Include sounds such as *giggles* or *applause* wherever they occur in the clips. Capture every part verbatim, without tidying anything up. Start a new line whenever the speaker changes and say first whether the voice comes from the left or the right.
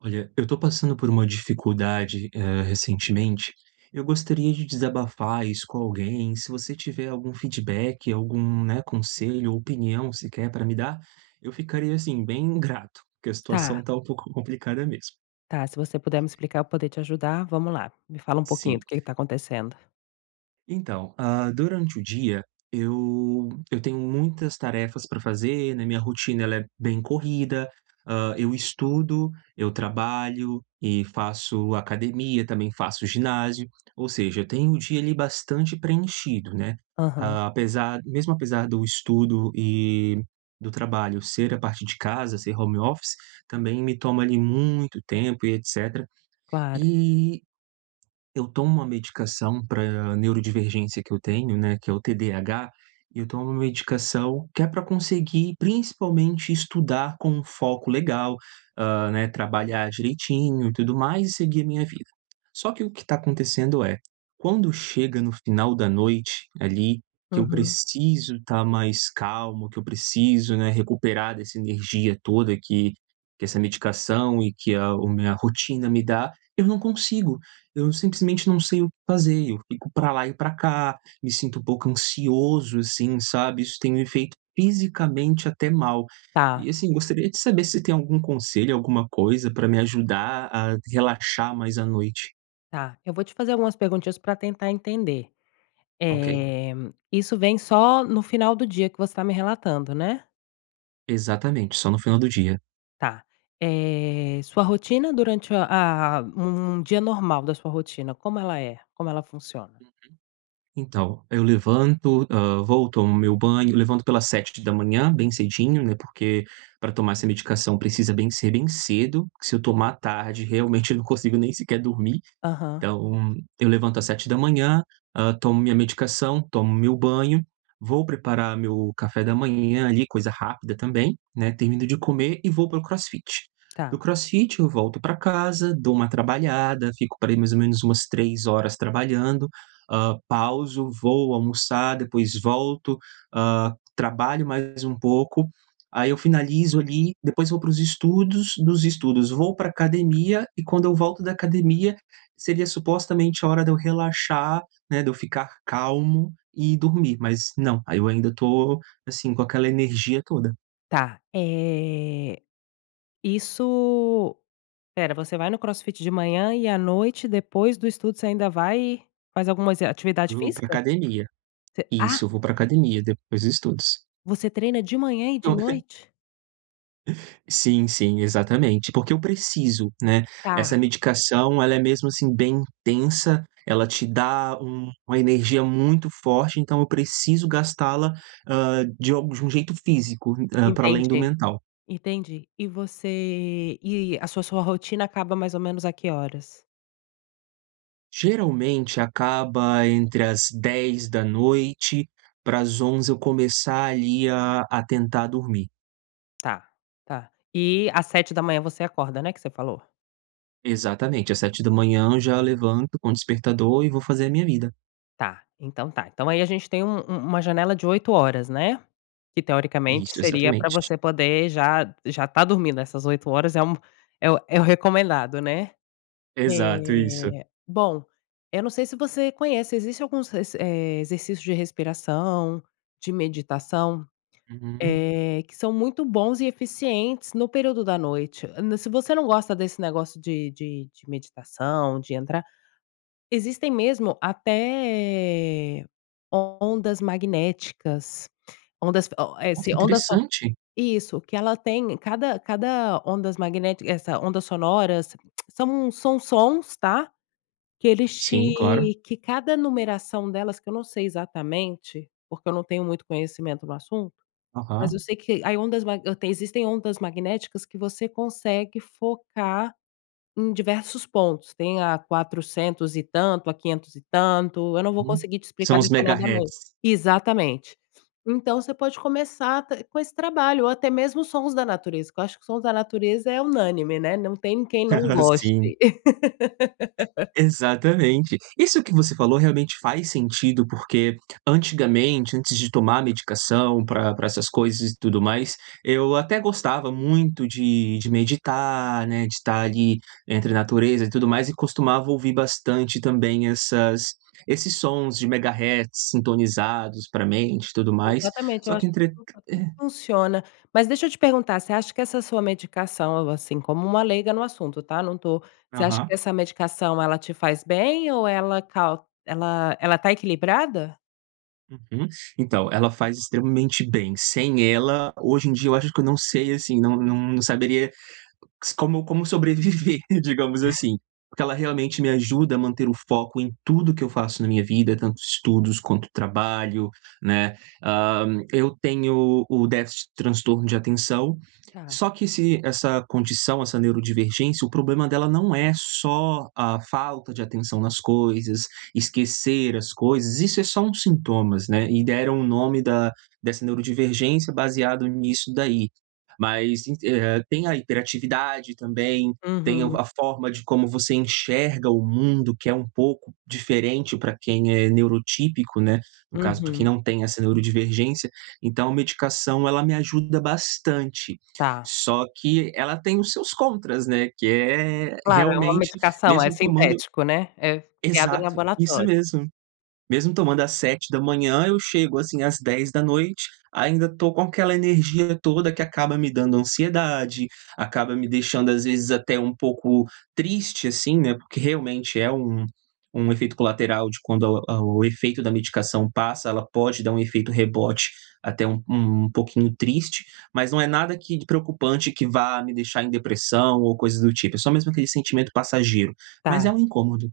right: Olha, eu tô passando por uma dificuldade, eh, recentemente, eu gostaria de desabafar isso com alguém. Se você tiver algum feedback, algum, né, conselho ou opinião sequer para me dar, eu ficaria, assim, bem grato, porque a situação
left: Tá.
right: tá um pouco complicada mesmo.
left: Tá, se você puder me explicar eu poder te ajudar, vamos lá. Me fala pouquinho
right: Sim.
left: do que que tá acontecendo.
right: Então, ah, durante o dia eu eu tenho muitas tarefas para fazer, né, minha rotina, ela é bem corrida. Ah, eu estudo, eu trabalho e faço academia, também faço ginásio, ou seja, eu tenho o dia, ali, bastante preenchido, né.
left: Aham.
right: Apesar, mesmo apesar do estudo e do trabalho ser a partir de casa, ser home office, também me toma, ali, muito tempo e etcétera.
left: Claro.
right: E, eu tomo uma medicação para neurodivergência que eu tenho né, que é o TDAH, e eu tomo medicação que é pra conseguir, principalmente, estudar com um foco legal, ah, né, trabalhar direitinho e tudo mais e seguir a minha vida. Só que o que tá acontecendo é: quando chega no final da noite, ali, que eu
left: Aham.
right: preciso tá mais calmo, que eu preciso, né, recuperar dessa energia toda que que essa medicação e que a o minha rotina me dá, eu não consigo! Eu simplesmente não sei o que fazer, eu fico pra lá e pra cá, me sinto um pouco ansioso assim, sabe? Isso tem me feito fisicamente até mal, e
left: Tá.
right: assim gostaria de saber se tem algum conselho, alguma coisa, pra me ajudar a relaxar mais à noite?
left: Tá, eu vou te fazer algumas perguntinhas pra tentar entender.
right: Ok.
left: Eh, isso vem só no final do dia que você tá me relatando, né?
right: Exatamente, só no final do dia.
left: Tá. Eh, sua rotina durante a um dia normal da sua rotina, como ela é? Como ela funciona?
right: Então, eu levanto, hã, vou tomo meu banho levanto pelas sete da manhã, bem cedinho né, porque pra tomar essa medicação precisa bem ser bem cedo, que se eu tomar à tarde realmente eu não consigo nem sequer dormir.
left: Aham.
right: Então, eu levanto às sete da manhã, hã, tomo minha medicação, tomo meu banho, vou preparar meu café da manhã, ali, coisa rápida também, né, termino de comer e vou para o CrossFit. Do
left: Tá.
right: CrossFit eu volto para casa, dou uma trabalhada, fico par ai, mais ou menos umas três horas trabalhando, ah, pauso, vou almoçar, depois volto, hã, trabalho mais um pouco. Aí, eu finalizo, ali. Depois vou para os estudos. Dos estudos, vou para a academia e quando eu volto da academia, seria supostamente a hora de eu relaxar né, de eu ficar calmo e dormir, mas não, aí, eu ainda tô, assim, com aquela energia toda.
left: Tá. Eh, isso Espera, você vai no CrossFit de manhã e à noite, depois do estudo você ainda vai faz algumas eh atividade
right: Vou para
left: física?
right: academia.
left: Você Ah!
right: Isso, eu vou para academia. Depois estudos.
left: Você treina de manhã e de
right: Tô re
left: noite?
right: *giggles* Sim, sim. Exatamente, porque eu preciso, né. Essa
left: Tá.
right: medicação, ela é mesmo, assim, bem intensa, ela te dá um uma energia muito forte, então eu preciso gastá-la, hã, de alg de um jeito físico, hã, pra além do
left: Entendi,
right: mental.
left: entendi e você e a sua sua rotina acaba mais ou menos a que horas?
right: Geralmente, acaba entre às dez da noite, para às onze, eu começar, ali, a tentar dormir.
left: Tá. Tá. E às sete da manhã, você acorda, né, que você falou?
right: Exatamente. Às sete da manhã, já levanto com o despertador e vou fazer a minha vida.
left: Tá. Então tá. Então aí a gente tem um um uma janela de oito, né? Que teoricamente
right: Isso,
left: seria pra
right: exatamente.
left: você poder já já tá dormindo. Essas oito horas é um é o é o recomendado, né?
right: Exato, isso.
left: Eh bom, eu não sei se você conhece. Existe alguns reser eh, exercícios de respiração, de meditação,
right: Uhum.
left: eh, que são muito bons e eficientes no período da noite. Hã, se você não gosta desse negócio de de de meditação, de entrar existem mesmo até ondas magnéticas, ondas o eh
right: Nossa,
left: si ondas so
right: interessante.
left: isso que ela tem cada cada ondas magnéti essa ondas sonoras *clicks tongue* são são sons, tá? Que eles
right: Sim, claro.
left: te que cada numeração delas, que eu não sei exatamente, porque eu não tenho muito conhecimento no assunto. Mas eu
right: Uhum.
left: sei que aí ondas mag tem, existem ondas magnéticas que você consegue focar em diversos pontos. Tem a quatrocentos e tanto, a quinhentos e tanto. Eu não vou
right: Uhum,
left: conseguir te
right: são
left: explicar
right: os
left: detalhadamente
right: Megahertz.
left: exatamente. Então você pode começar até com esse trabalho ou até mesmo sons da natureza que eu acho que sons da natureza é unânime, né? Não tem quem não
right: *laughs* Sim.
left: goste. *laughs*
right: Exatamente. Isso que você falou realmente faz sentido, porque antigamente, antes de tomar medicação pra pra essas coisas e tudo mais, eu até gostava muito de de meditar, né, de tá ali entre natureza e tudo mais. E costumava ouvir bastante também essas esses sons de Megahertz sintonizados para a mente e tudo mais.
left: Exatamente, eu
right: Só que
left: acho
right: entre
left: que *unintelligible*
right: e
left: funciona. Mas deixa eu te perguntar: você acha que essa sua medicação, algo assim como uma leiga no assunto, tá? Não tô você acha que
right: Aham.
left: essa medicação ela te faz bem ou ela cau ela ela tá equilibrada?
right: Uhum. Então, ela faz extremamente bem. Sem ela, hoje em dia, eu acho que eu não sei, assim, não não não saberia s como como sobreviver, digamos assim. Porque ela realmente me ajuda a manter o foco em tudo que eu faço na minha vida, tanto estudos quanto trabalho, né. Ah, eu tenho o déficit de transtorno de atenção,
left: Tá.
right: só que se essa condição, essa neurodivergência, o problema dela não é só a falta de atenção nas coisas, esquecer as coisas, isso é só um sintomas, né. E deram o nome da dessa neurodivergência baseado nisso daí, mas en eh, tem a hiperatividade também, tem o
left: Uhum.
right: a forma de como você enxerga o mundo, que é um pouco diferente pra quem é neurotípico, né, no caso pra quem
left: Uhum.
right: não tem essa neurodivergência. Então a medicação, ela me ajuda bastante,
left: Tá.
right: só que ela tem os seus contras, né? Que é,
left: Claro, é uma
right: realmente,
left: medicação, é
right: mesmo tomando
left: sintético, né? É criado em
right: Exato, isso
left: laboratório.
right: mesmo. Mesmo tomando às sete da manhã eu chego assim às dez da noite, ainda tô com aquela energia toda que acaba me dando ansiedade, acaba me deixando, às vezes, até um pouco triste, assim, né, porque realmente é um um efeito colateral de quando a o o efeito da medicação passa, ela pode dar um efeito rebote até um um pouquinho triste, mas não é nada que de preocupante que vá me deixar em depressão ou coisa do tipo, é só mesmo aquele sentimento passageiro, mas é
left: Tá.
right: um incômodo.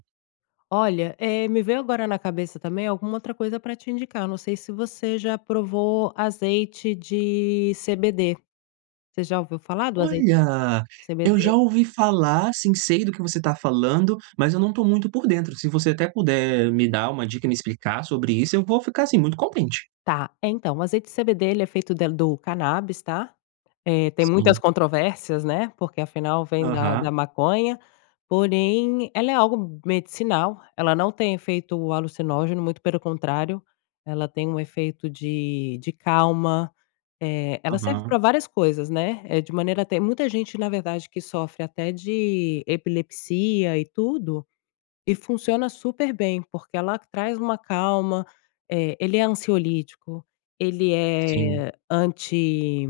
left: Olha, eh, me veio agora na cabeça também alguma outra coisa pra te indicar. Eu não sei se você já provou azeite de CBD. Você já ouviu falar do azei
right: Olha! Eu
left: CBD?
right: já ouvi falar, sim, sei do que você tá falando, mas eu não tô muito por dentro. Se você até puder me dar uma dica e me explicar sobre isso eu vou ficar assim muito contente.
left: Tá. Então, o azeite de CBD, ele é feito del do canábis, tá? Eh, tem muitas
right: Sim.
left: controvérsias, né? Porque afinal, vem da
right: Aham.
left: da maconha, porém ela é algo medicinal, ela não tem efeito alucinógeno, muito pelo contrário, ela tem um efeito de de calma. Eh, ela serve
right: Aham.
left: pra várias coisas, né. É de maneira tem muita gente, na verdade, que sofre até de epilepsia e tudo, e funciona super bem, porque ela traz uma calma. Eh, ele é ansiolítico, ele
right: Sim.
left: é anti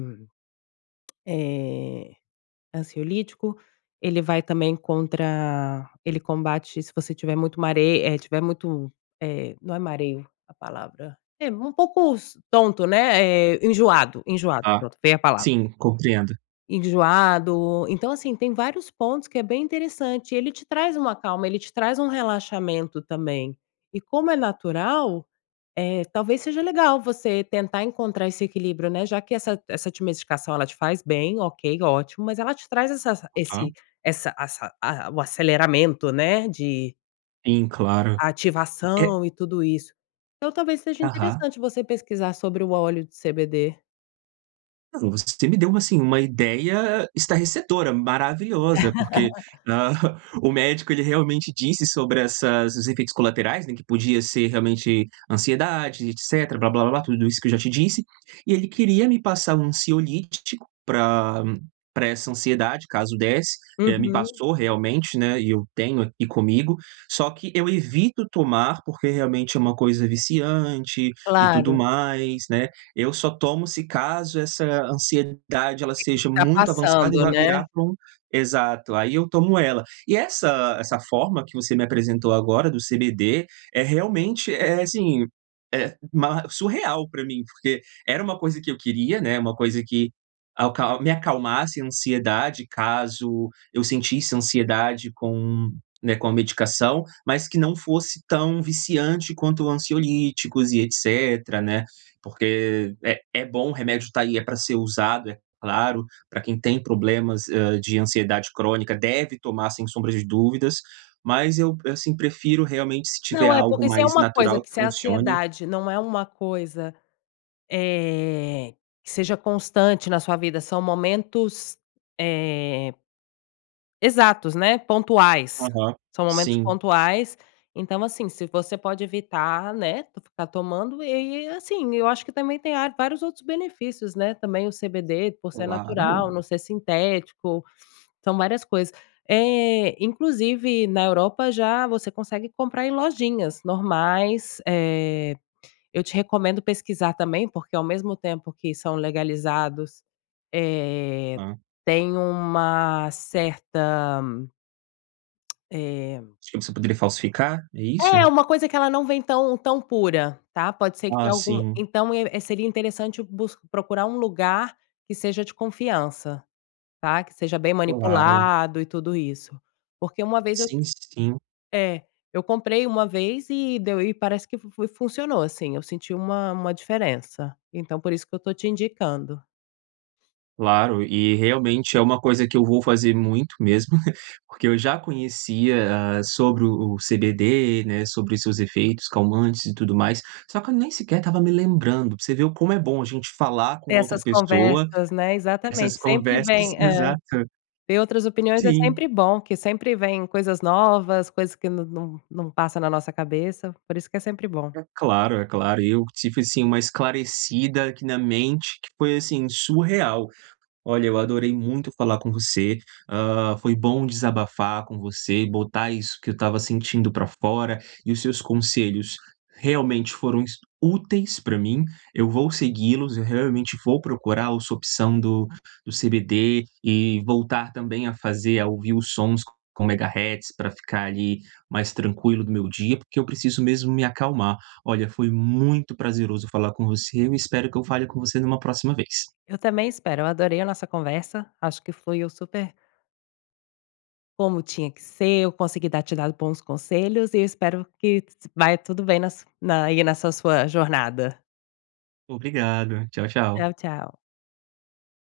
left: eh, ansiolítico. Ele vai também contra ele combate se você tiver muito mare, eh, tiver muito eh, não é mareo a palavra. Eh, um pouco s tonto, né, eh, enjoado enjoado,
right: Tá.
left: pronto, veio a palavra.
right: Sim, compreendo.
left: Enjoado. Então, assim, tem vários pontos que é bem interessante e ele te traz uma calma, ele te traz um relaxamento também. E como é natural, eh, talvez seja legal você tentar encontrar esse equilíbrio, né, já que essa essa ti medicação, ela te faz bem, ok, ótimo! Mas ela te traz essa esse
right: Aham.
left: essa assa a o aceleramento, né, de
right: Sim, claro. É
left: ativação e tudo isso. Então, talvez seja
right: Aham.
left: interessante você pesquisar sobre o óleo de CBD.
right: Ah, não. Você me deu uma, assim, uma ideia estarrecedora, maravilhosa! Porque,
left: *laughs*
right: ahá, o médico ele realmente disse sobre essas os efeitos colaterais, né, que podia ser realmente ansiedade e etcétera, blá blá blá, tudo isso que eu já te disse. E ele queria me passar um ansiolítico pra pra essa ansiedade caso desse, eh me
left: Uhum.
right: passou realmente, né, e eu tenho aqui comigo. Só que eu evito tomar, porque realmente é uma coisa viciante e tudo
left: Claro.
right: mais, né. Eu só tomo se caso essa ansiedade ela
left: Sim,
right: seja muito avançada e
left: ultrapassando,
right: vai virar
left: né?
right: pra um exato. Aí, eu tomo ela. E essa essa forma que você me apresentou agora do CBD é realmente é assim, é ma surreal pra mim, porque era uma coisa que eu queria, né, uma coisa que alcal me acalmasse a ansiedade caso eu sentisse ansiedade com, né, com a medicação, mas que não fosse tão viciante quanto ansiolíticos e etcétera, né, porque é é bom, remédio tá aí, é pra ser usado, é claro, pra quem tem problemas, hã, de ansiedade crônica deve tomar sem sombra de dúvidas, mas eu, assim, prefiro realmente se tiver
left: Não, é,
right: algo
left: porque se é
right: mais
left: uma coisa
right: natural
left: que
right: que
left: se a
right: funcione.
left: ansiedade não é uma coisa, eh, que seja constante na sua vida, são momentos, eh exatos, né, pontuais,
right: Aham.
left: são momentos
right: Sim.
left: pontuais. Então assim, se você pode evitar, né, ficar tomando, e e assim, m Eu acho que também tem ar vários outros benefícios, né. Também o CBD, por ser
right: Claro!
left: natural, não ser sintético, são várias coisas. Eh, inclusive na Europa, já você consegue comprar em lojinhas normais. Eh, eu te recomendo pesquisar também, porque ao mesmo tempo que são legalizados, eh,
right: Hã.
left: tem uma certa *clicks tongue* eh
right: De que você poderia falsificar? É isso?
left: É, uma coisa que ela não vem tão tão pura, tá? Pode ser que
right: Ah,
left: tenha algum
right: sim.
left: então, é seria interessante bus procurar um lugar que seja de confiança, tá? Que seja bem
right: Claro.
left: manipulado e tudo isso. Porque uma vez eu
right: Sim, sim.
left: é, eu comprei uma vez e deu e parece que fu fui funcionou sim, eu senti uma uma diferença. Então, por isso que eu tô te indicando.
right: Claro. E, realmente, é uma coisa que eu vou fazer muito mesmo, *laughs* porque eu já conhecia, hã, sobre o o CBD, né, sobre os seus efeitos calmantes e tudo mais, só que eu nem sequer tava me lembrando, pra você ver o como é bom a gente falar com outra
left: Essas
right: pessoa
left: conversas, né?
right: essas
left: Exatamente, sempre
right: conversas,
left: vem, eh
right: exato.
left: ver outras opiniões é
right: Sim.
left: sempre bom, que sempre vem coisas novas, coisas que não não não passa na nossa cabeça. Por isso que é sempre bom.
right: É claro, é claro. Eu tive, assim, uma esclarecida aqui na mente, que foi, assim, surreal. Olha, eu adorei muito falar com você, hã, foi bom desabafar com você e botar isso que eu tava sentindo pra fora. E os seus conselhos realmente foram es úteis pra mim, eu vou seguí-los. Eu realmente vou procurar o sua opção do do CBD e voltar também a fazer a ouvir os sons com megahertz, para ficar ali mais tranquilo do meu dia, porque eu preciso mesmo me acalmar. Olha, foi muito prazeroso falar com você. Eu espero que eu fale com você numa próxima vez.
left: Eu também espero, eu adorei a nossa conversa, acho que foi eu super Como tinha que ser. Eu consegui dar te dar bons conselhos e eu espero que *unintelligible* vai tudo bem nas na aí, nessa sua jornada.
right: Obrigado. Tchau, tchau.
left: Tchau, tchau.